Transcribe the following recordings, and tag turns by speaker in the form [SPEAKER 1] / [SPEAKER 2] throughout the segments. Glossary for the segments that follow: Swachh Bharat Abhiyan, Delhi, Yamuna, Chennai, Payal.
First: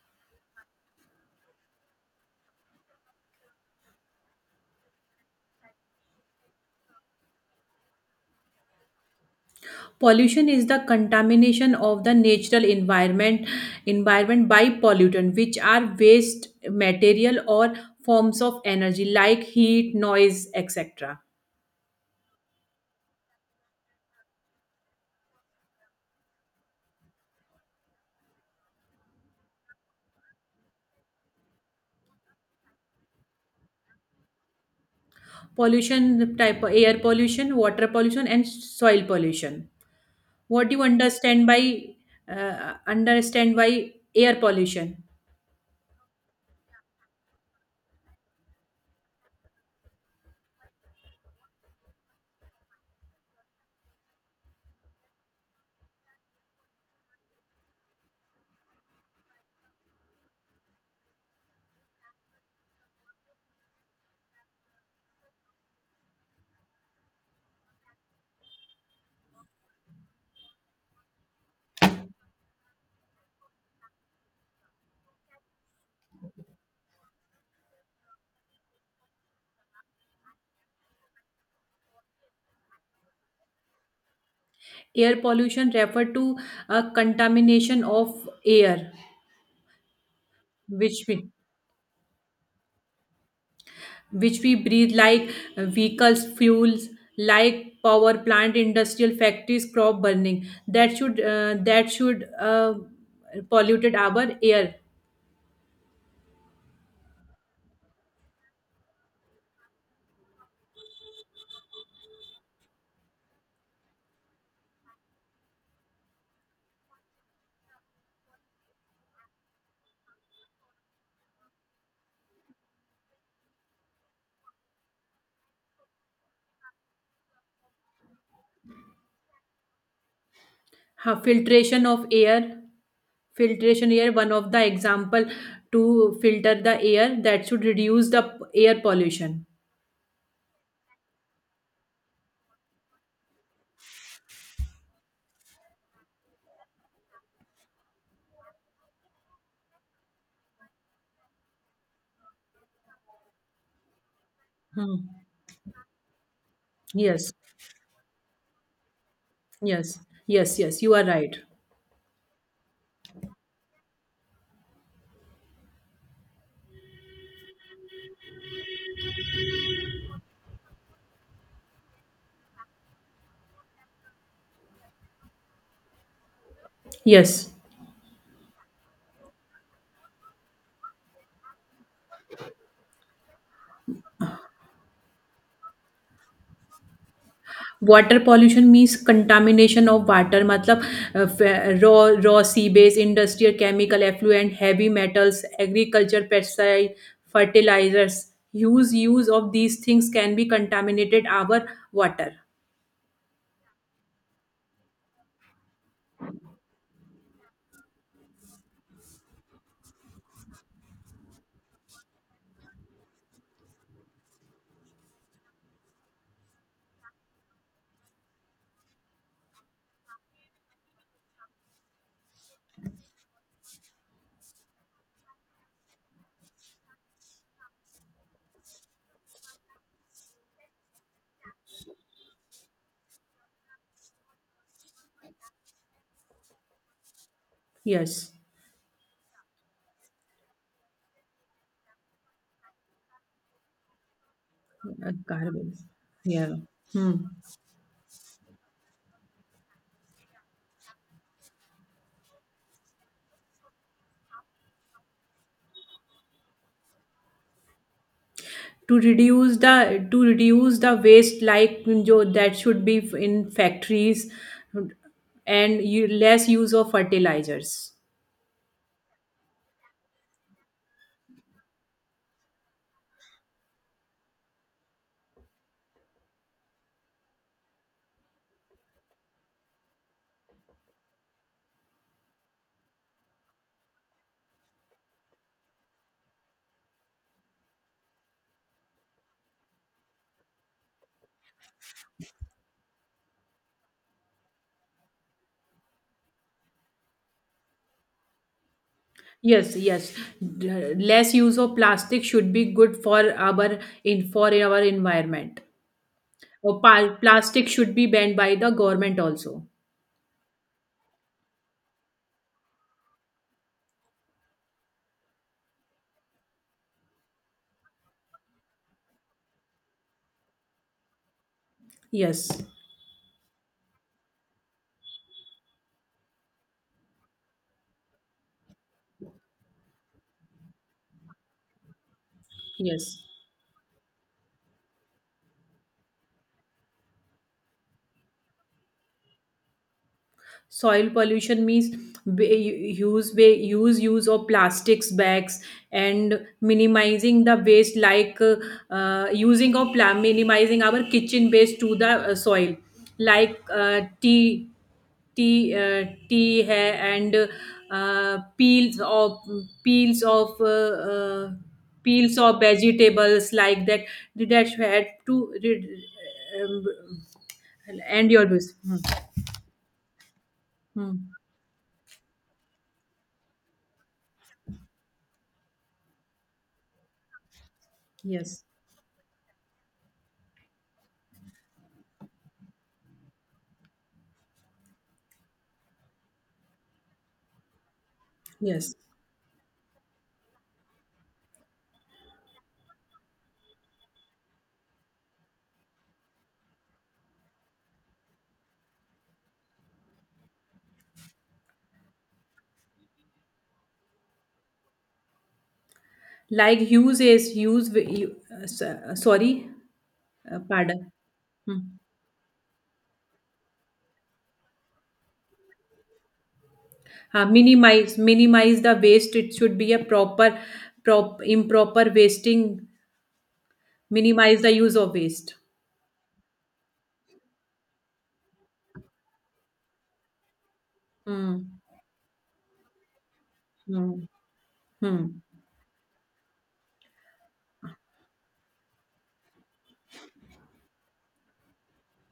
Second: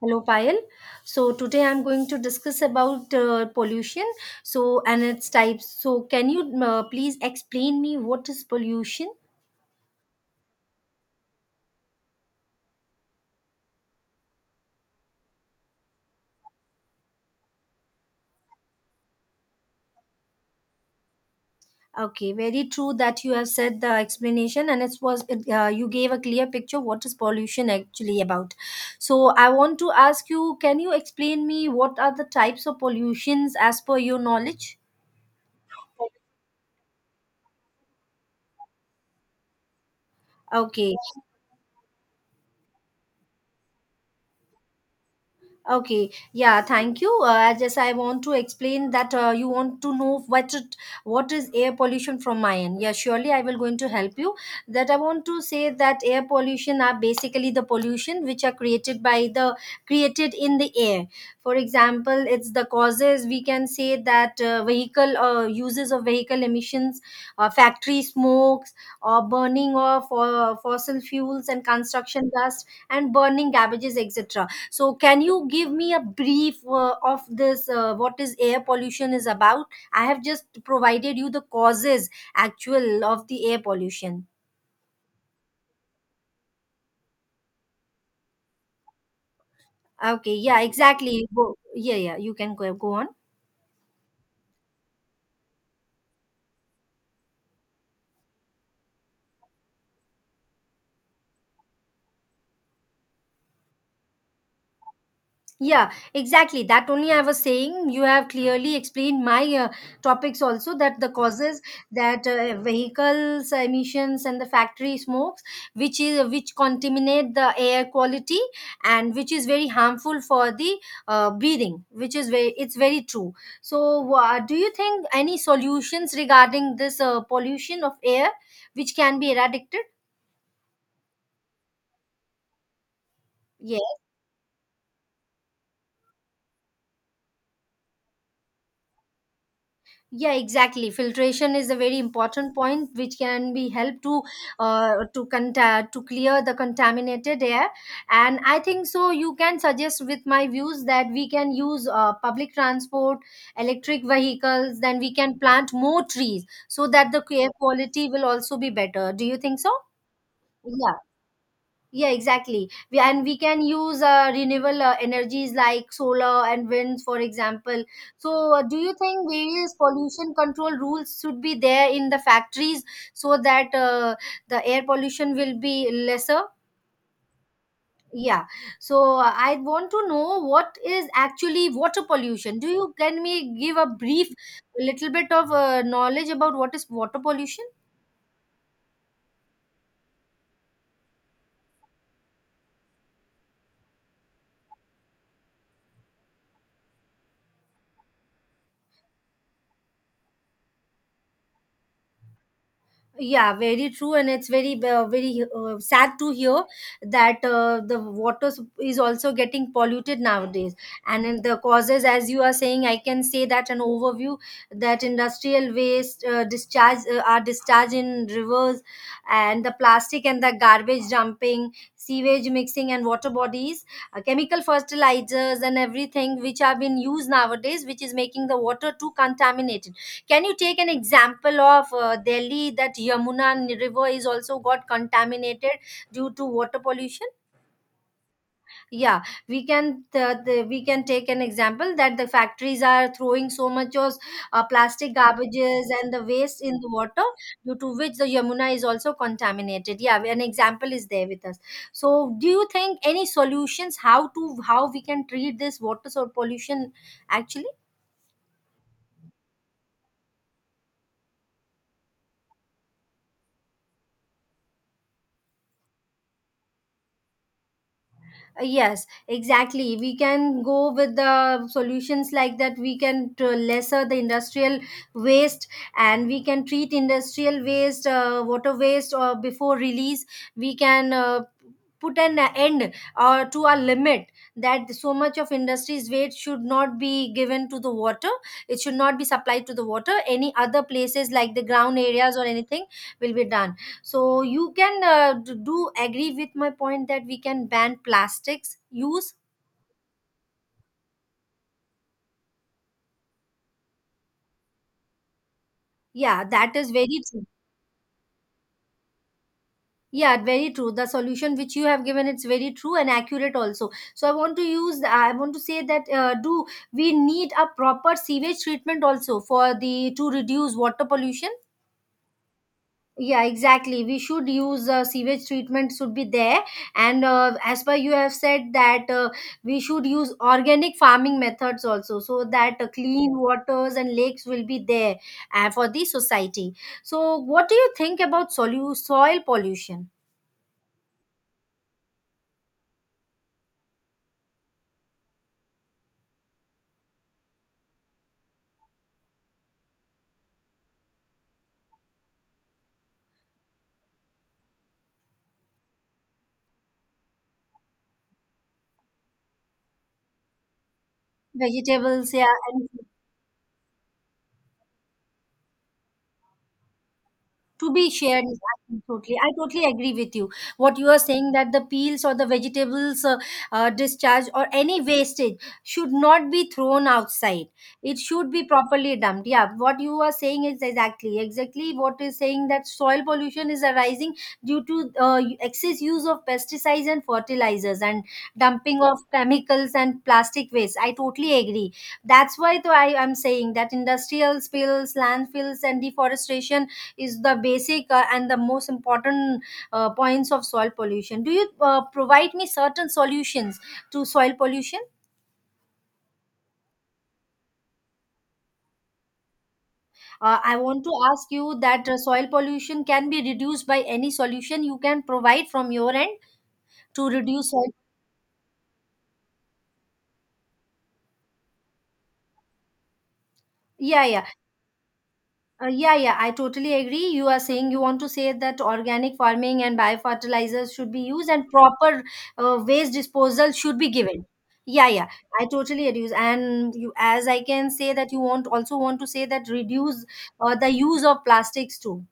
[SPEAKER 1] Hello, Payal. So today I'm going to discuss about pollution. So and its types. So can you please explain me what is pollution?
[SPEAKER 2] Pollution is the contamination of the natural environment by pollutant which are waste material or forms of energy like heat noise etc.
[SPEAKER 1] Okay, very true that you have said the explanation, and it was you gave a clear picture what is pollution actually about. So I want to ask you, can you explain me what are the types of pollutions as per your knowledge?
[SPEAKER 2] Pollution type air pollution water pollution and soil pollution. What do you
[SPEAKER 1] Okay,
[SPEAKER 2] understand by air pollution?
[SPEAKER 1] Okay, yeah, thank you. I want to explain that you want to know what is air pollution from my end. Yeah, surely I will going to help you. That I want to say that air pollution are basically the pollution which are created by the created in the air. For example, it's the causes we can say that vehicle uses of vehicle emissions, factory smokes, or burning of fossil fuels and construction dust and burning garbages, etc. So, can you give me a brief of this? What is air pollution is about? I have just provided you the causes actual of the air pollution.
[SPEAKER 2] Air pollution refer to a contamination of air
[SPEAKER 1] Okay, yeah,
[SPEAKER 2] which
[SPEAKER 1] exactly.
[SPEAKER 2] we-
[SPEAKER 1] Go, yeah, yeah. You can go on.
[SPEAKER 2] which we breathe like vehicles fuels like power plant industrial factories crop burning that should polluted our air.
[SPEAKER 1] Yeah, exactly. That only I was saying. You have clearly explained my topics also that the causes that vehicles emissions and the factory smokes, which contaminate the air quality and which is very harmful for the breathing. Which is very it's very true. So, do you think any solutions regarding this pollution of air which can be eradicated?
[SPEAKER 2] Ha, filtration of air, filtration
[SPEAKER 1] Yes.
[SPEAKER 2] air one of the example to filter the air that should reduce the air pollution.
[SPEAKER 1] Yeah, exactly, filtration is a very important point which can be help to to clear the contaminated air. And I think so you can suggest with my views that we can use public transport, electric vehicles, then
[SPEAKER 2] Hmm.
[SPEAKER 1] we can plant more trees so that the
[SPEAKER 2] Yes,
[SPEAKER 1] air quality will also be better. Do you think so?
[SPEAKER 2] yes, yes, yes, you
[SPEAKER 1] Yeah,
[SPEAKER 2] are right.
[SPEAKER 1] yeah, exactly. And we can use renewable energies like solar and winds, for example. So, do you think various pollution control rules should be there in the factories so that the air pollution will be lesser?
[SPEAKER 2] Yes.
[SPEAKER 1] Yeah. So, I want to know what is actually water pollution. Do you can me give a brief little bit of knowledge about what is water pollution?
[SPEAKER 2] Water pollution means contamination of water. मतलब raw sea base, industrial chemical effluent, heavy metals, agriculture pesticide, fertilizers. Huge use of these things can be contaminated our water.
[SPEAKER 1] Yeah, very true, and it's very sad to hear that the water sup- is also getting polluted nowadays. And in the causes, as you are saying, I can say that an overview that industrial waste discharge are discharged in rivers, and the plastic and the garbage dumping, sewage mixing and water bodies, chemical fertilizers and everything which are being used nowadays, which is making the water too contaminated. Can you take an example of Delhi that Yamuna River is also got contaminated due to water pollution?
[SPEAKER 2] Yes,
[SPEAKER 1] Yeah, we can we can take an example that the factories are throwing so much of plastic
[SPEAKER 2] Garbage.
[SPEAKER 1] garbages and the
[SPEAKER 2] Yeah.
[SPEAKER 1] waste in the
[SPEAKER 2] Hmm.
[SPEAKER 1] water, due to which the Yamuna is also contaminated. Yeah, an example is there with us. So, do you think any solutions how we can treat this water so pollution actually?
[SPEAKER 2] To reduce the waste like jo, that should be in factories, and you, less use of fertilizers.
[SPEAKER 1] Yes, exactly, we can go with the solutions like that lesser the industrial waste, and we can treat industrial waste, water waste, or before release we can put an end or to a limit that so much of industry's waste should not be given to the water. It should not be supplied to the water any other places like the ground areas or anything will be done. So you can do agree with my point that we can ban plastics use.
[SPEAKER 2] Yes, yes. Less use of plastic should be good for our environment.
[SPEAKER 1] Yeah, that
[SPEAKER 2] Or
[SPEAKER 1] is very true.
[SPEAKER 2] plastic should be banned by the government also.
[SPEAKER 1] Yeah, very true, the solution which you have given, it's very true and accurate also. So I want to say that do we need a proper sewage treatment also for the to reduce water pollution?
[SPEAKER 2] Yes,
[SPEAKER 1] Yeah, exactly, we should use sewage treatment should be there. And as per you have said that we should use organic farming methods also so that
[SPEAKER 2] yes.
[SPEAKER 1] clean waters and lakes will be there for the society. So what do you think about soil pollution?
[SPEAKER 2] Soil pollution means b- use ba- use use of plastics bags and minimizing the waste like minimizing our kitchen waste to the soil, like tea hai, and uh, peels of peels of uh, uh,
[SPEAKER 1] Vegetables,
[SPEAKER 2] peels
[SPEAKER 1] yeah.
[SPEAKER 2] of
[SPEAKER 1] And
[SPEAKER 2] vegetables like that, that had um,
[SPEAKER 1] to be
[SPEAKER 2] and
[SPEAKER 1] shared
[SPEAKER 2] your
[SPEAKER 1] is
[SPEAKER 2] this.
[SPEAKER 1] I
[SPEAKER 2] Hmm.
[SPEAKER 1] totally, I totally agree with you what you
[SPEAKER 2] Hmm.
[SPEAKER 1] are saying, that the peels or the vegetables, discharge or any wastage should not be thrown outside, it should be
[SPEAKER 2] Yes.
[SPEAKER 1] properly dumped. Yeah, what you are saying is exactly, exactly what is saying, that soil pollution is arising due to excess use of pesticides and fertilizers and
[SPEAKER 2] Yes.
[SPEAKER 1] dumping of chemicals and plastic waste. I totally agree, that's why though I am saying that industrial spills, landfills and deforestation is the basic and the most important points of soil pollution. Do you provide me certain solutions to soil pollution?
[SPEAKER 2] Like use is use. Wi- you- s- Sorry,
[SPEAKER 1] I want
[SPEAKER 2] pardon.
[SPEAKER 1] to ask you
[SPEAKER 2] Hmm.
[SPEAKER 1] that soil pollution can be reduced by any solution you can provide from your end to
[SPEAKER 2] Uh,
[SPEAKER 1] reduce soil.
[SPEAKER 2] minimize minimize the waste. It should be a proper, prop improper wasting.
[SPEAKER 1] Yeah, yeah.
[SPEAKER 2] Minimize the use of waste.
[SPEAKER 1] Yeah, yeah, I totally agree. You are saying you want to say that organic farming and biofertilizers should be used and
[SPEAKER 2] Hmm.
[SPEAKER 1] proper waste disposal should be
[SPEAKER 2] Hmm.
[SPEAKER 1] given. Yeah, yeah,
[SPEAKER 2] Hmm.
[SPEAKER 1] I totally agree. And as I can say that you want also want to say that reduce the use of plastics too.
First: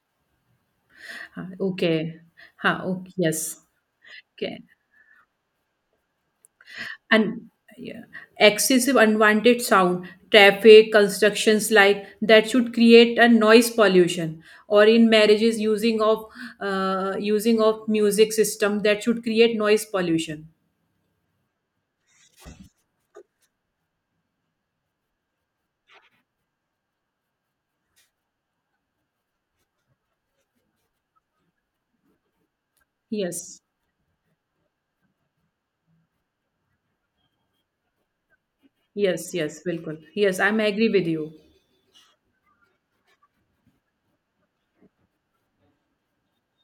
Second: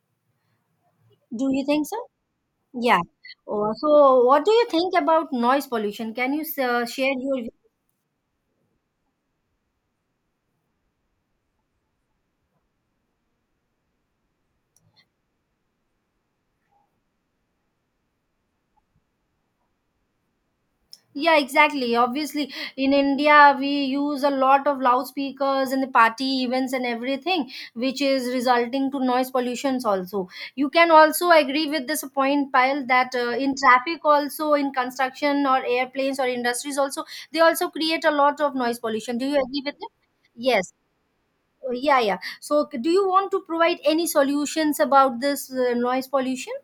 [SPEAKER 1] Do you think so?
[SPEAKER 2] Okay. Huh,
[SPEAKER 1] Yeah.
[SPEAKER 2] okay. Yes.
[SPEAKER 1] So, what do
[SPEAKER 2] Okay.
[SPEAKER 1] you think about noise pollution? Can you share your—
[SPEAKER 2] And yeah, excessive unwanted sound traffic constructions like that should create a noise pollution, or in marriages using of music system, that should create noise pollution.
[SPEAKER 1] Yeah, exactly. Obviously, in India, we use a lot of loudspeakers in the party events and everything, which is resulting to noise pollutions also. You can also agree with this point, Payal, that in
[SPEAKER 2] Yes,
[SPEAKER 1] traffic also, in construction or airplanes or industries also, they also create a lot of noise pollution.
[SPEAKER 2] yes,
[SPEAKER 1] Do you
[SPEAKER 2] yes,
[SPEAKER 1] agree with it?
[SPEAKER 2] bilkul, yes, I'm
[SPEAKER 1] Yes.
[SPEAKER 2] agree with you.
[SPEAKER 1] Yeah, yeah. So, do you want to provide any solutions about this noise pollution?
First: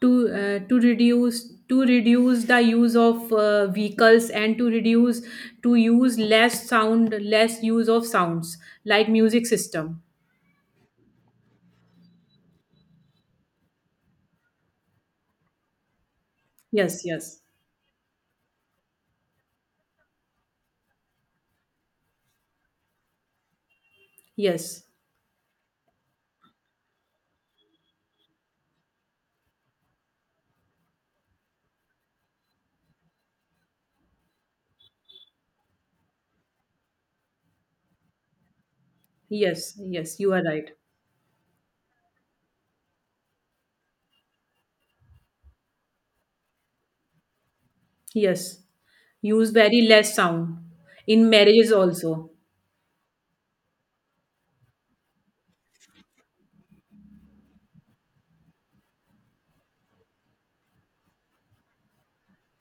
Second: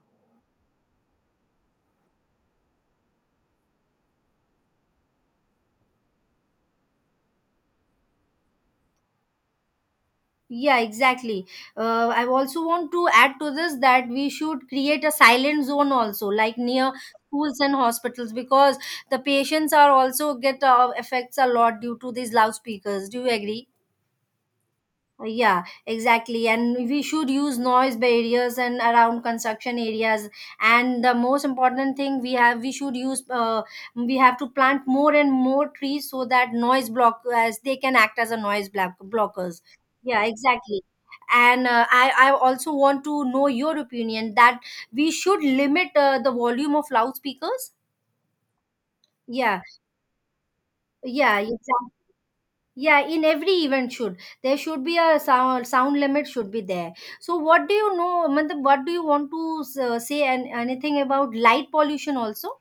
[SPEAKER 2] To uh, to reduce to reduce the use of vehicles, and to reduce, to use less sound, less use of sounds like music system.
[SPEAKER 1] Yeah, exactly. I also want to add to this that we should create a silent zone also, like near
[SPEAKER 2] Yes, yes,
[SPEAKER 1] schools and hospitals, because the patients are also get affects a lot due to these loudspeakers. Do you agree?
[SPEAKER 2] yes.
[SPEAKER 1] Yeah, exactly. And we should use noise barriers and around construction areas. And the most important thing we have, we should use, we have to plant more and more trees so that noise block, as they can act as a noise block blockers.
[SPEAKER 2] Yes, yes,
[SPEAKER 1] Yeah,
[SPEAKER 2] you are right.
[SPEAKER 1] exactly. And I also want to know your opinion that we should limit the volume of loudspeakers.
[SPEAKER 2] Yes, use
[SPEAKER 1] Yeah,
[SPEAKER 2] very less sound in
[SPEAKER 1] yeah,
[SPEAKER 2] marriages
[SPEAKER 1] exactly.
[SPEAKER 2] also.
[SPEAKER 1] Yeah, in every event should there should be a sound limit should be there. So what do you know matlab, what do you want to say and anything about light pollution also?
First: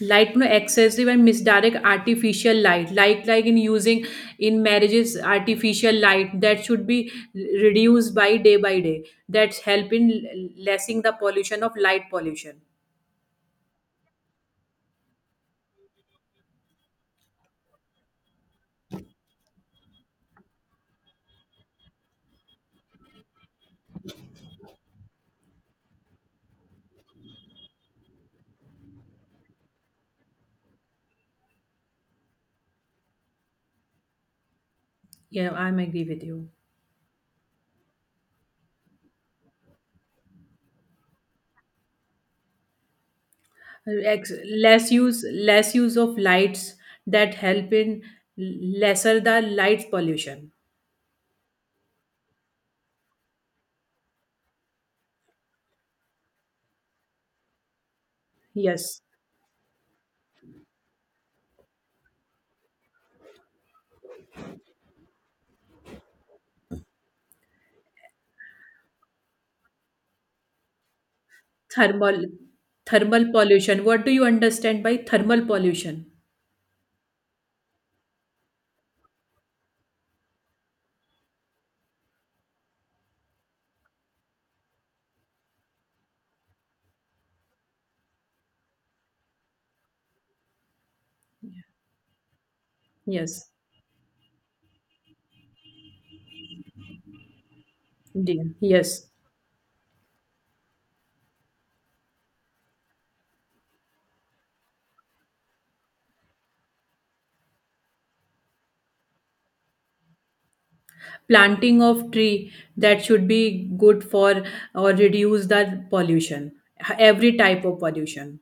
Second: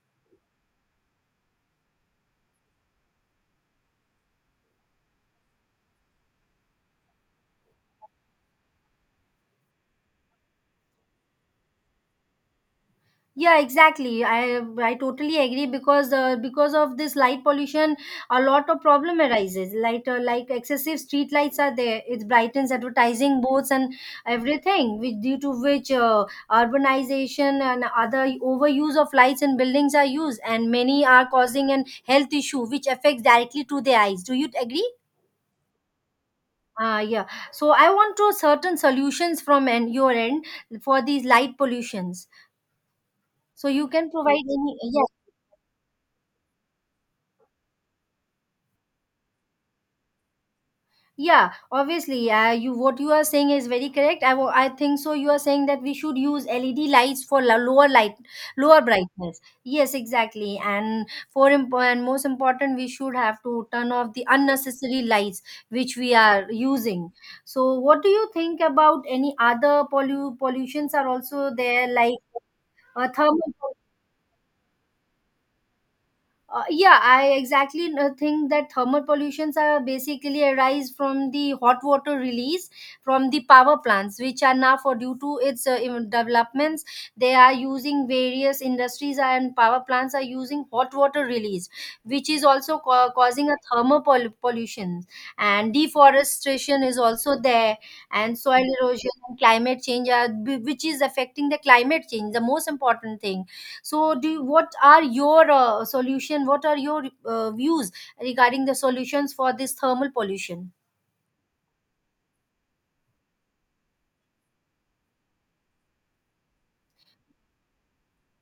[SPEAKER 2] Light, no excessive and misdirect artificial light. Like in using in marriages artificial light, that should be reduced by day by day. That's help in lessing the pollution of light pollution.
[SPEAKER 1] Yeah, exactly, I totally agree, because of this light pollution a lot of problem arises. Light Like excessive street lights are there, it brightens advertising boards and everything, which due to which urbanization and other overuse of lights in buildings are used, and many are causing an health issue which affects directly to the eyes. Do you agree?
[SPEAKER 2] Yeah, I'm agree with you.
[SPEAKER 1] Ah, yeah. So I want to certain solutions from an, your end for these light pollutions. So you can
[SPEAKER 2] Ex-
[SPEAKER 1] provide any.
[SPEAKER 2] Less
[SPEAKER 1] Yeah.
[SPEAKER 2] use of lights, that help in lesser the light pollution.
[SPEAKER 1] Yeah, obviously, you, what you are saying is very correct. I think so. You are saying that we should use LED lights for lower light, lower
[SPEAKER 2] Yes.
[SPEAKER 1] brightness. Yes, exactly. And for imp- and most important, we should have to turn off the unnecessary lights which we are using. So, what do you think about any other pollutions are also there, like
[SPEAKER 2] Thermal Thermal
[SPEAKER 1] thermal?
[SPEAKER 2] pollution. What do you understand by thermal pollution?
[SPEAKER 1] Yeah, I exactly think that thermal pollutions are basically arise from the hot water release from the power plants, which are now for due to its developments, they are using various industries and power plants are using hot water release, which is also causing
[SPEAKER 2] Yes.
[SPEAKER 1] a pollution. And deforestation is also there, and
[SPEAKER 2] Dear.
[SPEAKER 1] soil
[SPEAKER 2] Yes.
[SPEAKER 1] erosion and climate change are which is affecting the climate change, the most important thing. So what are your solution, what are your views regarding the solutions for this thermal pollution?
[SPEAKER 2] Planting of tree, that should be good for or reduce the pollution. Every type of pollution.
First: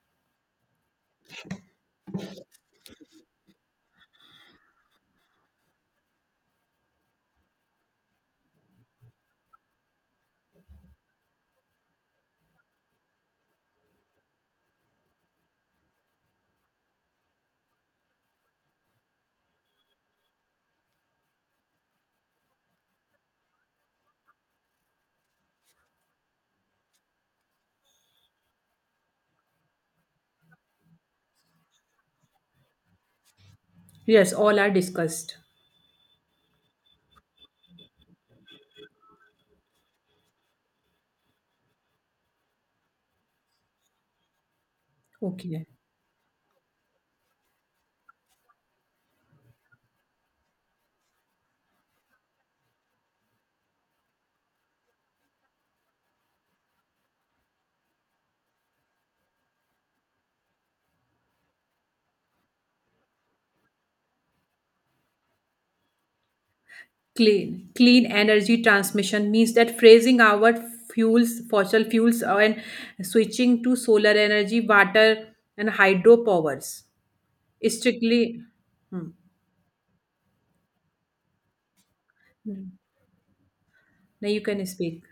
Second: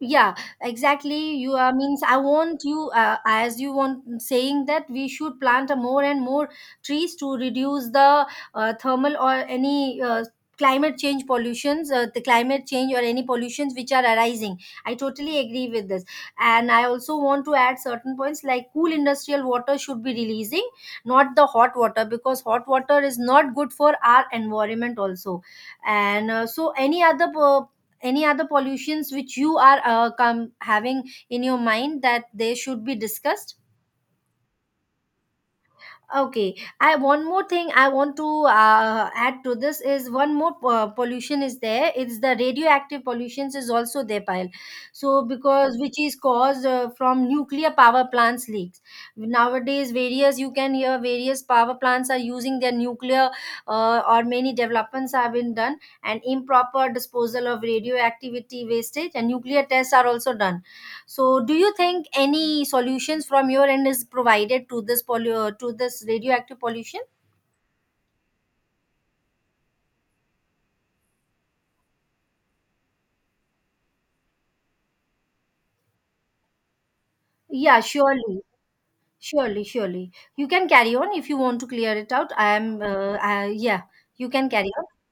[SPEAKER 1] Yeah, exactly, you means I want you as you want, saying that we should plant a more and more trees to reduce the thermal or any climate change pollutions, the climate change or any pollutions which are arising. I totally agree with this, and I also want to add certain points like cool industrial water should be releasing, not the hot water, because hot water is not good for our environment also. And so any other, any other pollutions which you are come having in your mind, that they should be discussed.
[SPEAKER 2] Yes, all are discussed.
[SPEAKER 1] Okay. I one more thing, I want to add to this is one more pollution is there, it's the radioactive pollutions is also there, pile. So
[SPEAKER 2] Okay.
[SPEAKER 1] because which is caused from nuclear power plants leaks. Nowadays, various, you can hear various power plants are using their nuclear, or many developments have been done, and improper disposal of radioactivity wastage and nuclear tests are also done. So, do you think any solutions from your end is provided to to this radioactive pollution?
[SPEAKER 2] Clean. Clean energy transmission, means that phasing our fuels, fossil fuels, and switching to solar energy, water, and hydropowers.
[SPEAKER 1] Yeah, surely,
[SPEAKER 2] Strictly. Hmm.
[SPEAKER 1] surely, surely. You can carry on if you want to clear it out. I, yeah, you
[SPEAKER 2] Now you
[SPEAKER 1] can
[SPEAKER 2] can
[SPEAKER 1] carry on.
[SPEAKER 2] speak.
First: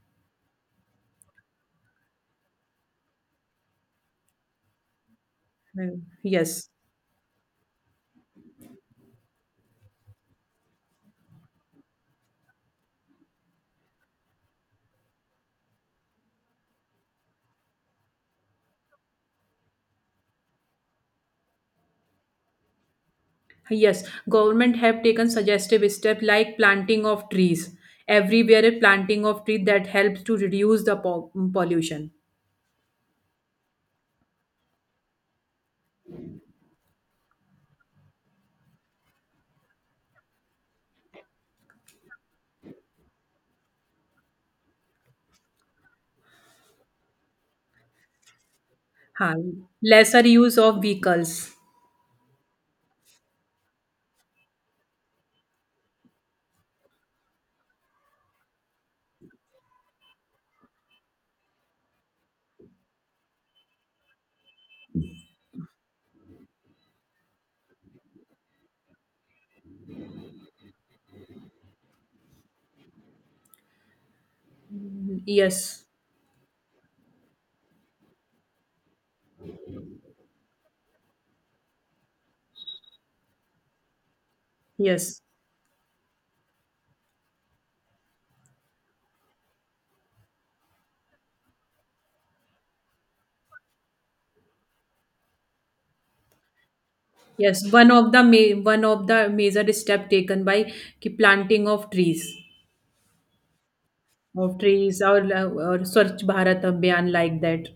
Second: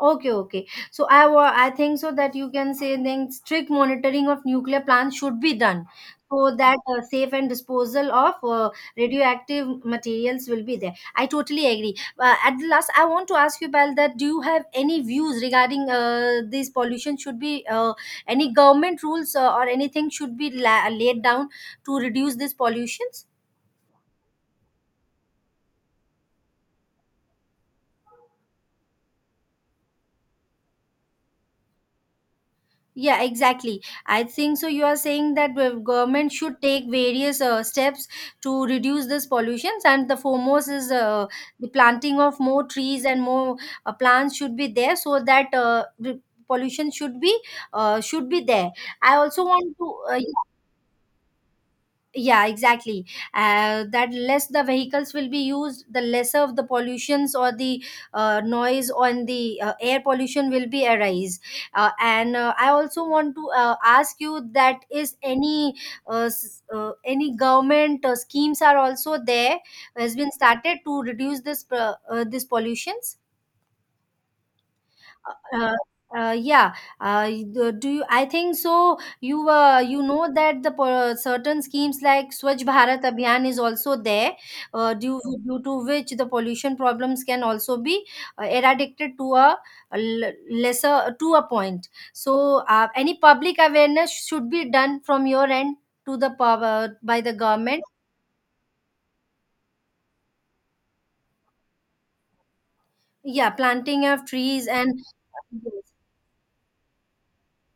[SPEAKER 1] Okay, okay. So I I think so that you can say then strict monitoring of nuclear plants should be done,
[SPEAKER 2] No.
[SPEAKER 1] so
[SPEAKER 2] Yes.
[SPEAKER 1] that safe and disposal of radioactive materials will be there. I totally agree. At the last, I want to ask you, Pal, that do you have any views regarding this pollution? Should be any government rules or anything should be laid down to reduce these pollutions?
[SPEAKER 2] Yes. Government have taken suggestive steps like planting of trees. Everywhere a planting of tree, that helps to reduce the pollution.
[SPEAKER 1] Yeah, exactly. I think so. You are saying that the government should take various steps to reduce this pollutions, and the foremost is the planting of more trees and more plants should be there, so that the pollution should be there. I
[SPEAKER 2] Huh.
[SPEAKER 1] also want to
[SPEAKER 2] Lesser use of vehicles.
[SPEAKER 1] yeah, exactly, that less the vehicles will be used, the lesser of the pollutions or the noise on the air pollution will be arise. And I also want to ask you that is any any government schemes are also there, has been started to reduce this this pollutions. uh,
[SPEAKER 2] Yes.
[SPEAKER 1] yeah. uh, do you I think so, you you know that certain schemes like Swachh Bharat Abhiyan is also there, uh, due
[SPEAKER 2] Yes.
[SPEAKER 1] due to which the pollution problems can also be eradicated to a l- lesser, to a point. So any public awareness should be done from your end to by the
[SPEAKER 2] Yes.
[SPEAKER 1] government.
[SPEAKER 2] One of the major step taken by ki planting of trees.
[SPEAKER 1] Yeah, planting of
[SPEAKER 2] Of
[SPEAKER 1] trees. And
[SPEAKER 2] trees, or Swachh Bharat Abhiyan like that.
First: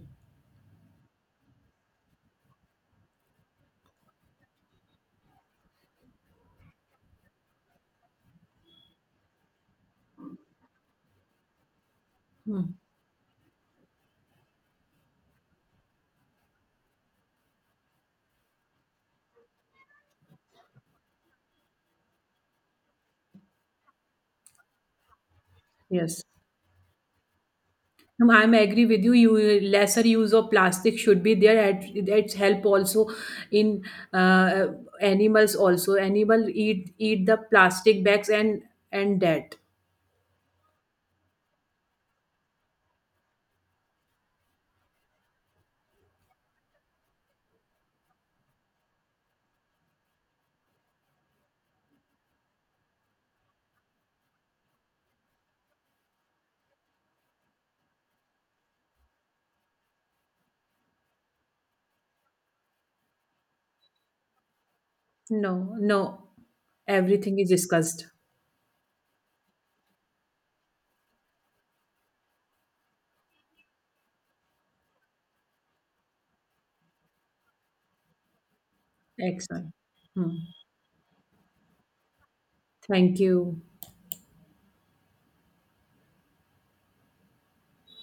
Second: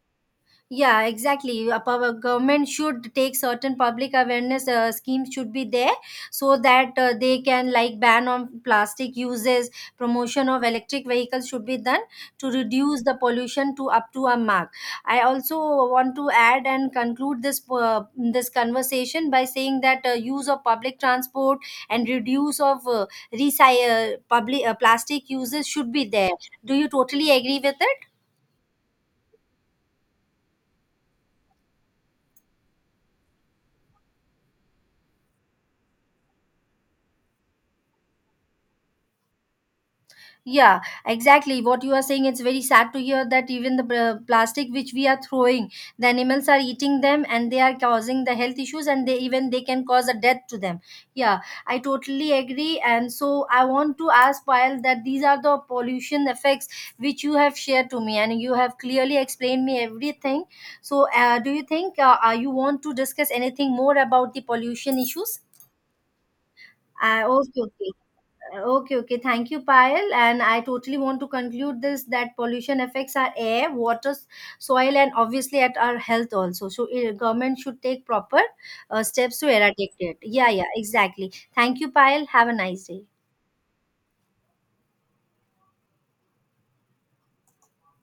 [SPEAKER 1] yeah, exactly. A power government should take certain public awareness schemes should be there, so that they can, like, ban on plastic uses, promotion of electric vehicles should be done to
[SPEAKER 2] Hmm.
[SPEAKER 1] reduce the pollution to up to a mark. I also want to add and conclude this this conversation by saying that use of public transport and reduce of public plastic uses should be
[SPEAKER 2] Yes.
[SPEAKER 1] there. Do you totally agree with it?
[SPEAKER 2] I'm agree with you. You, lesser use of plastic should be there. It's help also in uh, animals also. Animal eat the plastic bags and that.
[SPEAKER 1] Yeah, exactly. What you are saying, it's very sad to hear that even the plastic which we are throwing, the animals are eating them and they are causing the health issues, and they, even they, can cause a death to them. Yeah, I totally agree. And so I want to ask Payal that these are the pollution effects which you have shared to me and you have clearly explained me everything. So do you think you want to discuss anything more about the pollution issues?
[SPEAKER 2] No, no,
[SPEAKER 1] Uh,
[SPEAKER 2] everything is
[SPEAKER 1] okay, okay.
[SPEAKER 2] discussed.
[SPEAKER 1] Okay, okay. Thank you, Payal. And I totally want to conclude this that pollution affects our air, water, soil, and obviously at our health also. So, eh, government should take proper steps to
[SPEAKER 2] Excellent.
[SPEAKER 1] eradicate it.
[SPEAKER 2] Hmm.
[SPEAKER 1] Yeah, yeah, exactly. Thank you, Payal. Have a nice day.
[SPEAKER 2] Thank you.